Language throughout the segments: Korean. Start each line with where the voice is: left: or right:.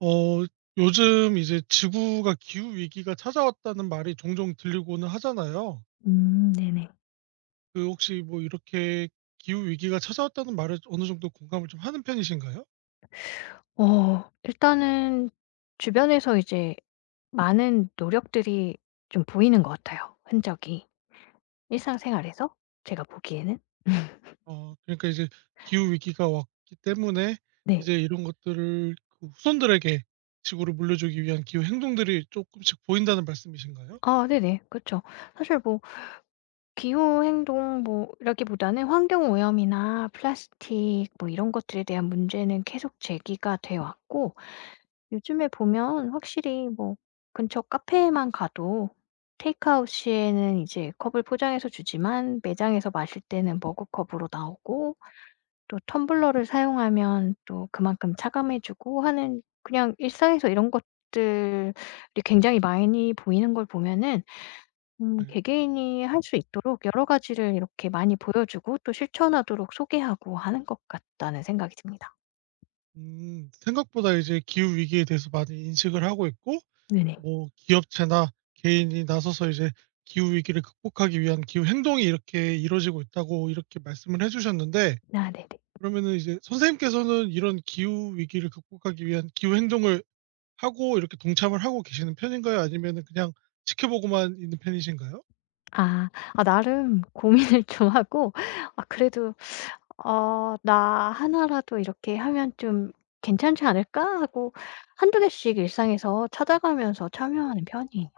right: 어 요즘 이제 지구가 기후 위기가 찾아왔다는 말이 종종 들리고는 하잖아요.
left: 네네.
right: 그 혹시 뭐 이렇게 기후 위기가 찾아왔다는 말에 어느 정도 공감을 좀 하는 편이신가요?
left: 일단은 주변에서 이제 많은 노력들이 좀 보이는 것 같아요, 흔적이. 일상생활에서 제가 보기에는.
right: 그러니까 이제 기후 위기가 왔기 때문에
left: 네.
right: 이제 이런 것들을 그 후손들에게 지구를 물려주기 위한 기후 행동들이 조금씩 보인다는 말씀이신가요?
left: 아 네네, 그죠. 사실 뭐 기후 행동 뭐 이라기보다는 환경 오염이나 플라스틱 뭐 이런 것들에 대한 문제는 계속 제기가 돼 왔고, 요즘에 보면 확실히 뭐 근처 카페에만 가도 테이크아웃 시에는 이제 컵을 포장해서 주지만 매장에서 마실 때는 머그컵으로 나오고, 또 텀블러를 사용하면 또 그만큼 차감해 주고 하는 그냥 일상에서 이런 것들이 굉장히 많이 보이는 걸 보면은
right: 네.
left: 개개인이 할 수 있도록 여러 가지를 이렇게 많이 보여 주고 또 실천하도록 소개하고 하는 것 같다는 생각이 듭니다.
right: 생각보다 이제 기후 위기에 대해서 많이 인식을 하고 있고
left: 네네.
right: 뭐 기업체나 개인이 나서서 이제 기후 위기를 극복하기 위한 기후 행동이 이렇게 이루어지고 있다고 이렇게 말씀을 해 주셨는데
left: 아 네.
right: 그러면은 이제 선생님께서는 이런 기후 위기를 극복하기 위한 기후 행동을 하고 이렇게 동참을 하고 계시는 편인가요? 아니면은 그냥 지켜보고만 있는 편이신가요?
left: 아. 아 나름 고민을 좀 하고, 아 그래도 '어 나 하나라도 이렇게 하면 좀 괜찮지 않을까?' 하고 한두 개씩 일상에서 찾아가면서 참여하는 편이에요.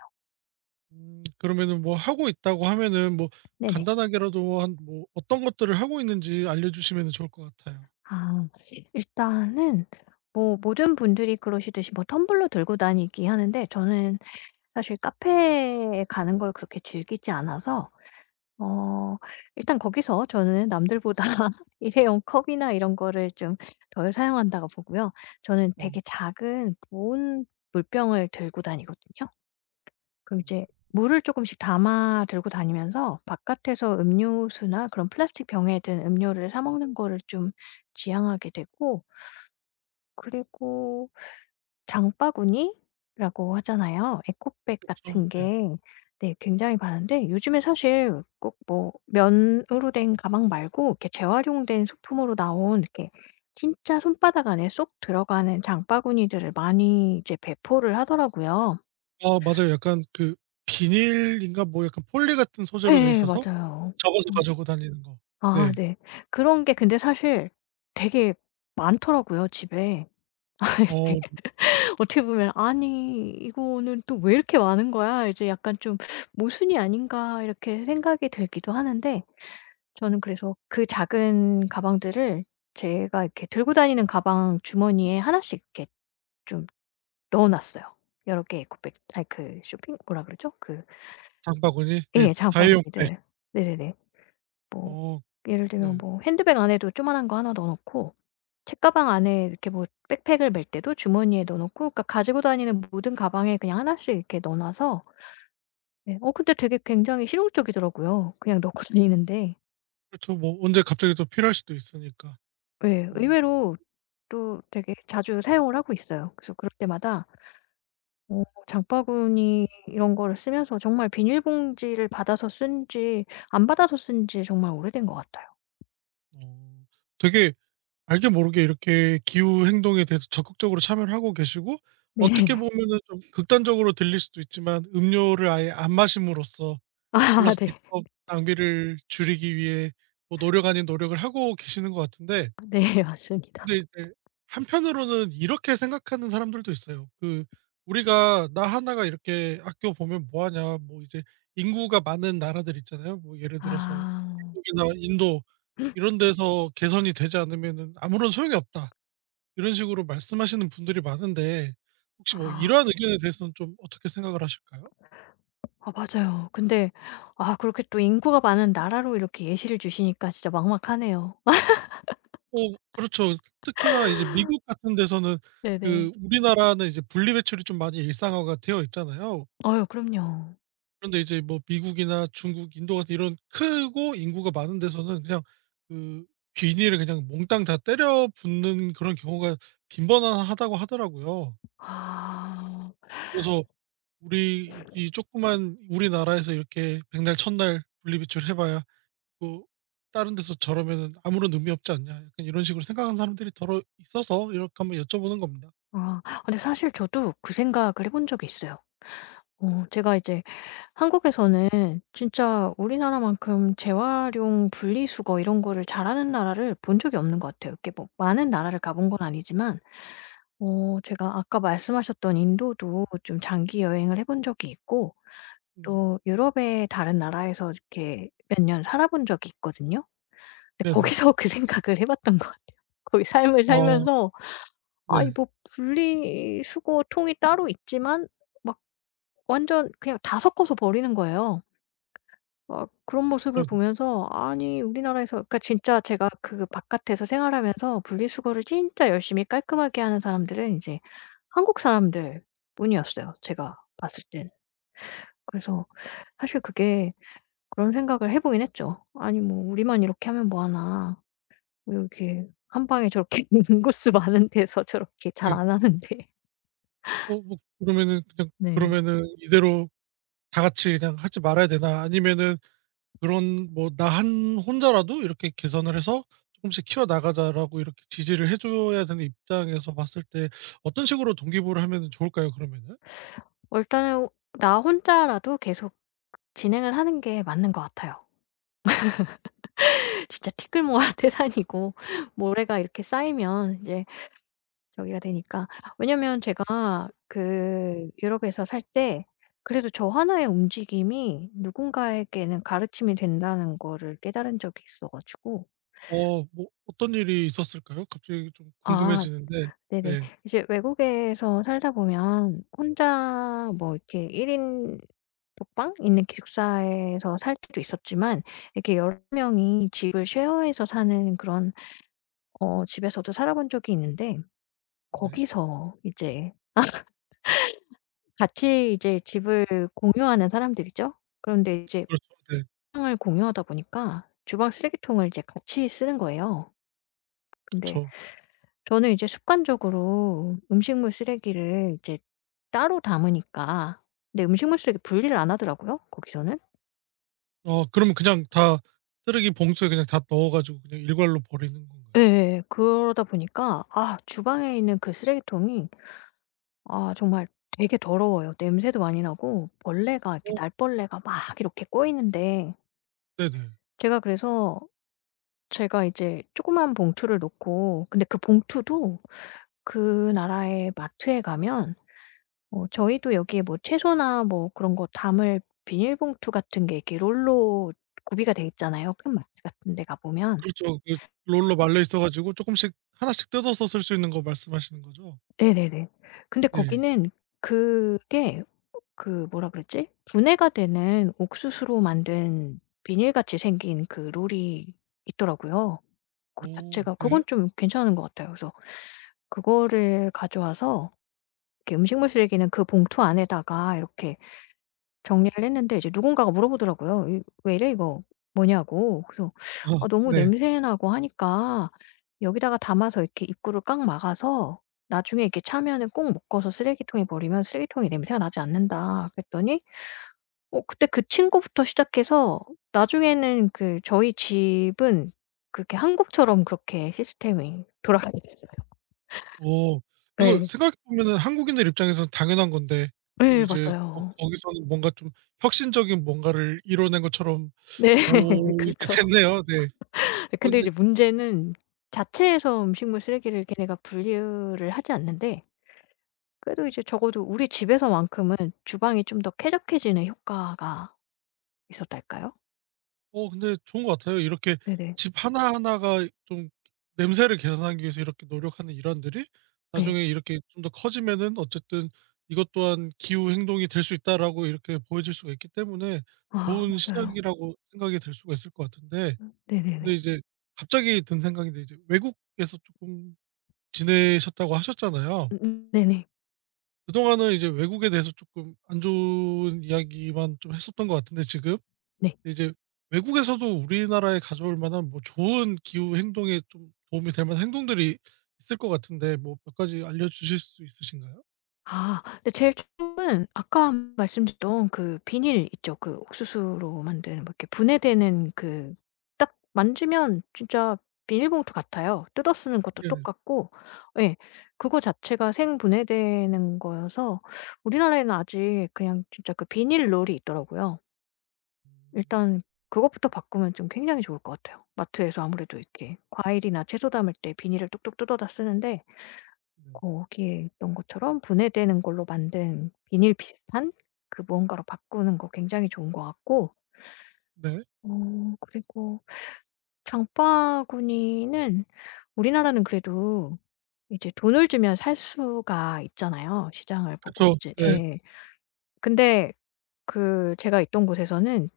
right: 그러면은 뭐 하고 있다고 하면은 뭐
left: 네네.
right: 간단하게라도 한 뭐 어떤 것들을 하고 있는지 알려 주시면은 좋을 것 같아요.
left: 아 일단은 뭐 모든 분들이 그러시듯이 뭐 텀블러 들고 다니기 하는데, 저는 사실 카페에 가는 걸 그렇게 즐기지 않아서 어 일단 거기서 저는 남들보다 일회용 컵이나 이런 거를 좀 덜 사용한다고 보고요. 저는 되게
right: 어
left: 작은 보온 물병을 들고 다니거든요. 그럼 이제 물을 조금씩 담아 들고 다니면서 바깥에서 음료수나 그런 플라스틱 병에 든 음료를 사 먹는 거를 좀 지양하게 되고, 그리고 장바구니라고 하잖아요. 에코백
right: 그
left: 같은
right: 네.
left: 게, 네, 굉장히 많은데 요즘에 사실 꼭 뭐 면으로 된 가방 말고 이렇게 재활용된 소품으로 나온 이렇게 진짜 손바닥 안에 쏙 들어가는 장바구니들을 많이 이제 배포를 하더라고요.
right: 아, 맞아요. 약간 그 비닐인가 뭐 약간 폴리 같은 소재로 돼
left: 예예,
right: 있어서
left: 맞아요.
right: 접어서
left: 음.
right: 가지고 다니는 거.
left: 아
right: 네.
left: 네. 그런 게 근데 사실 되게 많더라고요, 집에.
right: 어
left: 어떻게 보면 '아니 이거는 또 왜 이렇게 많은 거야?' 이제 약간 좀 '모순이 아닌가?' 이렇게 생각이 들기도 하는데, 저는 그래서 그 작은 가방들을 제가 이렇게 들고 다니는 가방 주머니에 하나씩 이렇게 좀 넣어 놨어요. 여러 개의 고백 아니 그 쇼핑 뭐라 그러죠? 그,
right: 장바구니? 네.
left: 예,
right: 다이용백.
left: 장바구니들. 네네네. 뭐
right: 어,
left: 예를 들면
right: 네.
left: 뭐 핸드백 안에도 조그만한 거 하나 넣어 놓고, 책가방 안에 이렇게 뭐 백팩을 맬 때도 주머니에 넣어 놓고, 그러니까 가지고 다니는 모든 가방에 그냥 하나씩 이렇게 넣어 놔서, 네, 근데 되게 굉장히 실용적이더라고요, 그냥 넣고 다니는데.
right: 그렇죠. 뭐 언제 갑자기 또 필요할 수도 있으니까.
left: 예.
right: 뭐
left: 의외로 또 되게 자주 사용을 하고 있어요. 그래서 그럴 때마다 장바구니 이런 거를 쓰면서 정말 비닐봉지를 받아서 쓴지 안 받아서 쓴지 정말 오래된 것 같아요.
right: 어어 되게 알게 모르게 이렇게 기후 행동에 대해서 적극적으로 참여를 하고 계시고
left: 네.
right: 어떻게 보면은 좀 극단적으로 들릴 수도 있지만 음료를 아예 안 마심으로써
left: 아
right: 플라스틱
left: 네.
right: 컵 낭비를 줄이기 위해 뭐 노력 아닌 노력을 하고 계시는 것 같은데
left: 네 맞습니다.
right: 근데 이제 한편으로는 이렇게 생각하는 사람들도 있어요. 그 우리가 나 하나가 이렇게 아껴 보면 뭐 하냐. 뭐 이제 인구가 많은 나라들 있잖아요. 뭐 예를 들어서
left: 아.
right: 미국이나 인도 이런 데서 개선이 되지 않으면은 아무런 소용이 없다. 이런 식으로 말씀하시는 분들이 많은데 혹시 뭐
left: 아.
right: 이러한 의견에 대해서는 좀 어떻게 생각을 하실까요?
left: 아 맞아요. 근데 아 그렇게 또 인구가 많은 나라로 이렇게 예시를 주시니까 진짜 막막하네요.
right: 어, 그렇죠. 특히나 이제 미국 같은 데서는
left: 네네.
right: 그 우리나라는 이제 분리배출이 좀 많이 일상화가 되어 있잖아요.
left: 어유 그럼요.
right: 그런데 이제 뭐 미국이나 중국, 인도 같은 이런 크고 인구가 많은 데서는 그냥 그 비닐을 그냥 몽땅 다 때려 붓는 그런 경우가 빈번하다고 하더라고요.
left: 아.
right: 그래서 우리 이 조그만 우리나라에서 이렇게 백날 천날 분리배출 해봐야 뭐 다른 데서 저러면은 아무런 의미 없지 않냐 약간 이런 식으로 생각하는 사람들이 더러 있어서 이렇게 한번 여쭤보는 겁니다.
left: 아 근데 사실 저도 그 생각을 해본 적이 있어요. 제가 이제 한국에서는 진짜 우리나라만큼 재활용 분리수거 이런 거를 잘하는 나라를 본 적이 없는 것 같아요. 이렇게 뭐 많은 나라를 가본 건 아니지만 제가 아까 말씀하셨던 인도도 좀 장기 여행을 해본 적이 있고,
right: 네.
left: 또 유럽의 다른 나라에서 이렇게 몇 년 살아본 적이 있거든요. 근데
right: 네네.
left: 거기서 그 생각을 해 봤던 것 같아요. 거기 삶을
right: 어,
left: 살면서 '아니
right: 네.
left: 뭐 분리수거 통이 따로 있지만 막 완전 그냥 다 섞어서 버리는 거예요.' 막 그런 모습을
right: 어,
left: 보면서 아니 우리나라에서, 그러니까 진짜 제가 그 바깥에서 생활하면서 분리수거를 진짜 열심히 깔끔하게 하는 사람들은 인제 한국 사람들뿐이었어요, 제가 봤을 땐. 그래서 사실 그게 그런 생각을 해 보긴 했죠. '아니 뭐 우리만 이렇게 하면 뭐 하나. 왜 이렇게 한 방에 저렇게 인구수 많은 데서 저렇게
right: 네.
left: 잘 안 하는데.'
right: 뭐 그러면은 그냥
left: 네.
right: 그러면은 이대로 다 같이 그냥 하지 말아야 되나 아니면은 그런 뭐 나 한 혼자라도 이렇게 개선을 해서 조금씩 키워 나가자라고 이렇게 지지를 해 줘야 되는 입장에서 봤을 때 어떤 식으로 동기부여를 하면은 좋을까요 그러면은?
left: 일단은 나 혼자라도 계속 진행을 하는 게 맞는 것 같아요. 진짜 티끌모아 태산이고 모래가 이렇게 쌓이면 이제 저기가 되니까. 왜냐면 제가 그 유럽에서 살 때 그래도 저 하나의 움직임이 누군가에게는 가르침이 된다는 거를 깨달은 적이 있어 가지고.
right: 뭐 어떤 일이 있었을까요? 갑자기 좀
left: '아
right: 궁금해지는데.
left: 네네.
right: 네.
left: 이제 외국에서 살다 보면 혼자 뭐 이렇게 1인 독방 있는 기숙사에서 살 때도 있었지만 이렇게 여러 명이 집을 쉐어해서 사는 그런 집에서도 살아본 적이 있는데,
right: 네.
left: 거기서 이제 같이 이제 집을 공유하는 사람들이죠. 그런데 이제
right: 그렇죠. 네.
left: 방을 공유하다 보니까 주방 쓰레기통을 이제 같이 쓰는 거예요. 근데
right: 그쵸.
left: 저는 이제 습관적으로 음식물 쓰레기를 이제 따로 담으니까, 근데 음식물 쓰레기 분리를 안 하더라고요, 거기서는.
right: 어, 그러면 그냥 다 쓰레기 봉투에 그냥 다 넣어 가지고 그냥 일괄로 버리는 건가요?
left: 예 그러다 보니까 아 주방에 있는 그 쓰레기통이 아 정말 되게 더러워요. 냄새도 많이 나고 벌레가 이렇게
right: 어,
left: 날벌레가 막 이렇게 꼬이는데,
right: 네네.
left: 제가 그래서 제가 이제 조그만 봉투를 놓고, 근데 그 봉투도 그 나라의 마트에 가면 저희도 여기에 뭐 채소나 뭐 그런 거 담을 비닐봉투 같은 게 이렇게 롤로 구비가 돼 있잖아요, 큰 마트 같은 데 가보면.
right: 그렇죠. 그 롤로 말려 있어 가지고 조금씩 하나씩 뜯어서 쓸 수 있는 거 말씀하시는 거죠?
left: 네네네. 근데
right: 네.
left: 거기는 그게 그 뭐라 그랬지 분해가 되는 옥수수로 만든 비닐같이 생긴 그 롤이 있더라고요. 그
right: 어,
left: 자체가
right: 네.
left: 그건 좀 괜찮은 것 같아요. 그래서 그거를 가져와서 이렇게 음식물 쓰레기는 그 봉투 안에다가 이렇게 정리를 했는데, 이제 누군가가 물어보더라고요. "이 왜 이래 이거 뭐냐."고. 그래서
right: 아,
left: "아 너무
right: 네.
left: 냄새 나고 하니까 여기다가 담아서 이렇게 입구를 꽉 막아서 나중에 이렇게 차면은 꼭 묶어서 쓰레기통에 버리면 쓰레기통에 냄새가 나지 않는다." 그랬더니 그때 그 친구부터 시작해서 나중에는 그 저희 집은 그렇게 한국처럼 그렇게 시스템이 돌아가게 됐어요.
right: 어 이거
left: 예.
right: 생각해 보면은 한국인들 입장에서는 당연한 건데 또
left: 예
right: 이제 거
left: 맞아요.
right: 거기서는 뭔가 좀 혁신적인 뭔가를 이뤄낸 것처럼
left: 네.
right: 보이게
left: 그렇죠.
right: 됐네요. 네.
left: 예
right: 어
left: 근데
right: 근데
left: 이제 문제는 자체에서 음식물 쓰레기를 걔네가 분류를 하지 않는데, 그래도 이제 적어도 우리 집에서만큼은 주방이 좀 더 쾌적해지는 효과가 있었달까요?
right: 근데 좋은 것 같아요. 이렇게
left: 네네.
right: 집 하나하나가 좀 냄새를 개선하기 위해서 이렇게 노력하는 일환들이
left: 네
right: 나중에 이렇게 좀 더 커지면은 어쨌든 '이것 또한 기후 행동이 될 수 있다.'라고 이렇게 보여질 수가 있기 때문에
left: 아
right: 좋은
left: 맞아요.
right: 시작이라고 생각이 들 수가 있을 것 같은데 근데
left: 네네네.
right: 이제 갑자기 든 생각인데 이제 외국에서 쪼끔 지내셨다고 하셨잖아요.
left: 네네.
right: 그동안은 이제 외국에 대해서 쪼끔 안 좋은 이야기만 좀 했었던 것 같은데 지금
left: 네.
right: 이제 외국에서도 우리나라에 가져올 만한 뭐 좋은 기후 행동에 좀 도움이 될 만한 행동들이 있을 것 같은데 뭐 몇 가지 알려주실 수 있으신가요?
left: 아 근데 제일 좋은 아까 말씀드렸던 그 비닐 있죠. 그 옥수수로 만든 뭐 이렇게 분해되는 그 딱 만지면 진짜 비닐봉투 같아요. 뜯어 쓰는 것도
right: 네네.
left: 똑같고 예. 그거 자체가 생분해되는 거여서 우리나라에는 아직 그냥 진짜 그 비닐롤이 있더라고요. 일단 그것부터 바꾸면 좀 굉장히 좋을 것 같아요. 마트에서 아무래도 이렇게 과일이나 채소 담을 때 비닐을 뚝뚝 뜯어다 쓰는데
right: 네. 네.
left: 거기에 있던 것처럼 분해되는 걸로 만든 비닐 비슷한 그 무언가로 바꾸는 거 굉장히 좋은 것 같고,
right: 네.
left: 어 그리고 장바구니는 우리나라는 그래도 이제 돈을 주면 살 수가 있잖아요. 시장을 보고
right: 그쵸.
left: 이제
right: 네.
left: 예. 근데 그 제가 있던 곳에서는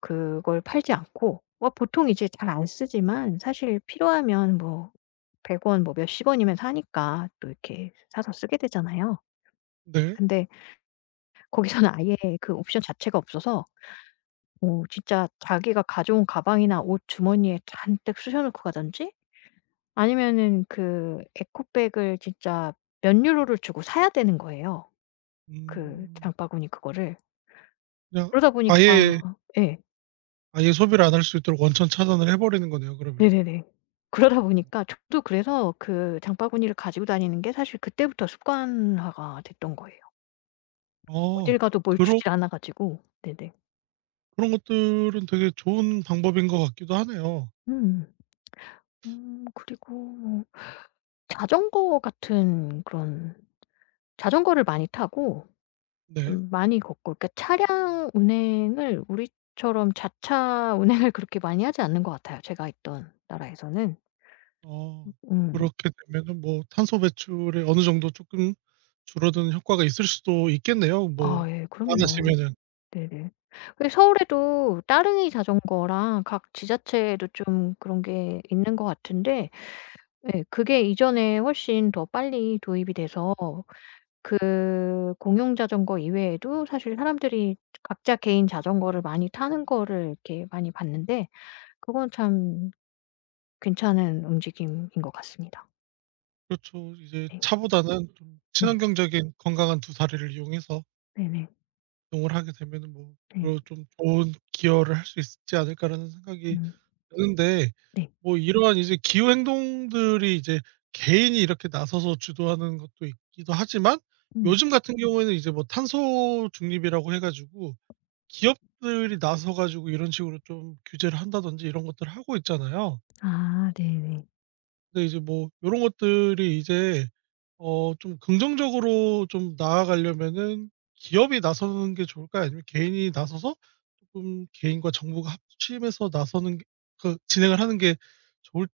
left: 그걸 팔지 않고 뭐 보통 이제 잘 안 쓰지만 사실 필요하면 뭐 100원 뭐 몇십 원이면 사니까 또 이렇게 사서 쓰게 되잖아요.
right: 네.
left: 근데 거기서는 아예 그 옵션 자체가 없어서 뭐 진짜 자기가 가져온 가방이나 옷 주머니에 잔뜩 쑤셔 넣고 가든지 아니면은 그 에코백을 진짜 몇 유로를 주고 사야 되는 거예요, 그
right: 음.
left: 장바구니 그거를.
right: 그냥
left: 그러다
right: 아예
left: 보니까 예.
right: 아예 소비를 안 할 수 있도록 원천 차단을 해 버리는 거네요 그러면은.
left: 네네네. 그러다 보니까 저도 그래서 그 장바구니를 가지고 다니는 게 사실 그때부터 습관화가 됐던 거예요.
right: 어.
left: 어딜 가도 뭘
right: 그러
left: 주질 않아 가지고. 네네.
right: 그런 것들은 되게 좋은 방법인 것 같기도 하네요.
left: 음. 그리고 뭐 자전거 같은 그런 자전거를 많이 타고
right: 네.
left: 좀 많이 걷고 그러니까 차량 운행을 우리처럼 자차 운행을 그렇게 많이 하지 않는 것 같아요, 제가 있던 나라에서는.
right: 어.
left: 음.
right: 그렇게 되면은 뭐 탄소 배출에 어느 정도 쪼끔 줄어드는 효과가 있을 수도 있겠네요. 뭐
left: 아 예 그럼요.
right: 많으시면은.
left: 네네. 근데 서울에도 따릉이 자전거랑 각 지자체에도 좀 그런 게 있는 것 같은데, 예, 그게 이전에 훨씬 더 빨리 도입이 돼서 그 공용 자전거 이외에도 사실 사람들이 각자 개인 자전거를 많이 타는 거를 이렇게 많이 봤는데 그건 참 괜찮은 움직임인 것 같습니다.
right: 그렇죠. 이제
left: 네.
right: 차보다는 좀
left: 네.
right: 친환경적인 건강한 두 다리를 이용해서
left: 네네.
right: 이동을 하게 되면은 뭐
left: 네.
right: 그런 좀 좋은 기여를 할 수 있지 않을까라는 생각이.
left: 음.
right: 그런데
left: 네.
right: 뭐 이러한 이제 기후 행동들이 이제 개인이 이렇게 나서서 주도하는 것도 있기도 하지만
left: 음.
right: 요즘 같은 경우에는 이제 뭐 탄소 중립이라고 해 가지고 기업들이 나서 가지고 이런 식으로 좀 규제를 한다든지 이런 것들을 하고 있잖아요.
left: 아 네네.
right: 근데 이제 뭐 요런 것들이 이제 좀 긍정적으로 좀 나아가려면은 기업이 나서는 게 좋을까요? 아니면 개인이 나서서 쪼끔 개인과 정부가 합심해서 나서는 게 그 진행을 하는 게 좋을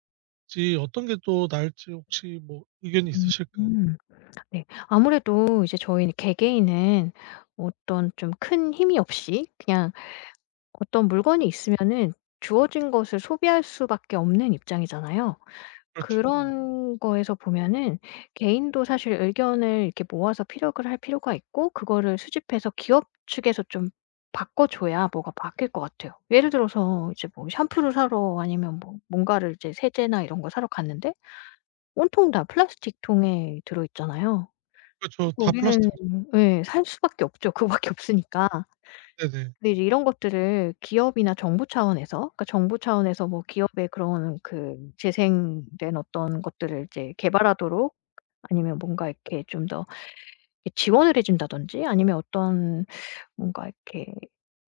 right: 지 어떤 게 또 나을지 혹시 뭐 의견이
left: 음.
right: 있으실까요?
left: 음. 네. 아무래도 이제 저희 개개인은 어떤 좀 큰 힘이 없이 그냥 어떤 물건이 있으면은 주어진 것을 소비할 수밖에 없는 입장이잖아요.
right: 그렇죠. 네.
left: 그런 거에서 보면은 개인도 사실 의견을 이렇게 모아서 피력을 할 필요가 있고, 그거를 수집해서 기업 측에서 좀 바꿔 줘야 뭐가 바뀔 것 같아요. 예를 들어서 이제 뭐 샴푸를 사러 아니면 뭐 뭔가를 이제 세제나 이런 거 사러 갔는데 온통 다 플라스틱 통에 들어 있잖아요.
right: 그렇죠.
left: 그러니까
right: 다 플라스틱.
left: 우리는 예 살 수밖에 없죠. 그거밖에 없으니까.
right: 네네.
left: 근데 이제 이런 것들을 기업이나 정부 차원에서, 그러니까 정부 차원에서 뭐 기업의 그런 그 재생된 어떤 것들을 이제 개발하도록 아니면 뭔가 이렇게 좀 더 지원을 해 준다든지 아니면 어떤 뭔가 이렇게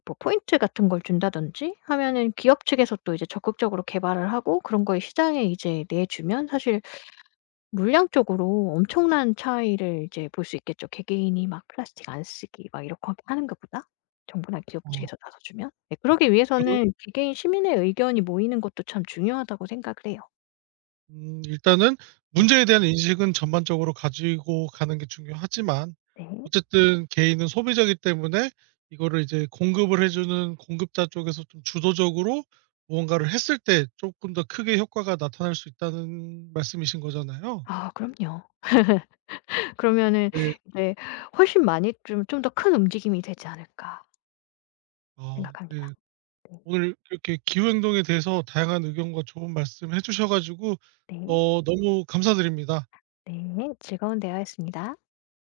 left: 뭐 포인트 같은 걸 준다든지 하면은 기업 측에서 또 이제 적극적으로 개발을 하고 그런 거에 시장에 이제 내주면 사실 물량적으로 엄청난 차이를 이제 볼 수 있겠죠. 개개인이 막 플라스틱 안 쓰기 막 이렇게 하는 것보다 정부나 기업
right: 어
left: 측에서 나서주면. 네 그러기
right: 그리고
left: 위해서는 개개인 시민의 의견이 모이는 것도 참 중요하다고 생각을 해요.
right: 일단은
left: 네.
right: 문제에 대한 인식은 전반적으로 가지고 가는 게 중요하지만
left: 네.
right: 어쨌든 개인은 소비자이기 때문에 이거를 이제 공급을 해 주는 공급자 쪽에서 좀 주도적으로 무언가를 했을 때 쪼끔 더 크게 효과가 나타날 수 있다는 말씀이신 거잖아요.
left: 아 그럼요. 그러면은
right: 네.
left: 이제 훨씬 많이 좀 더 큰 움직임이 되지 않을까
right: 아,
left: 생각합니다.
right: 네.
left: 네.
right: 오늘 이렇게 기후행동에 대해서 다양한 의견과 좋은 말씀 해 주셔 가지고
left: 네.
right: 너무 감사드립니다.
left: 네. 즐거운 대화였습니다.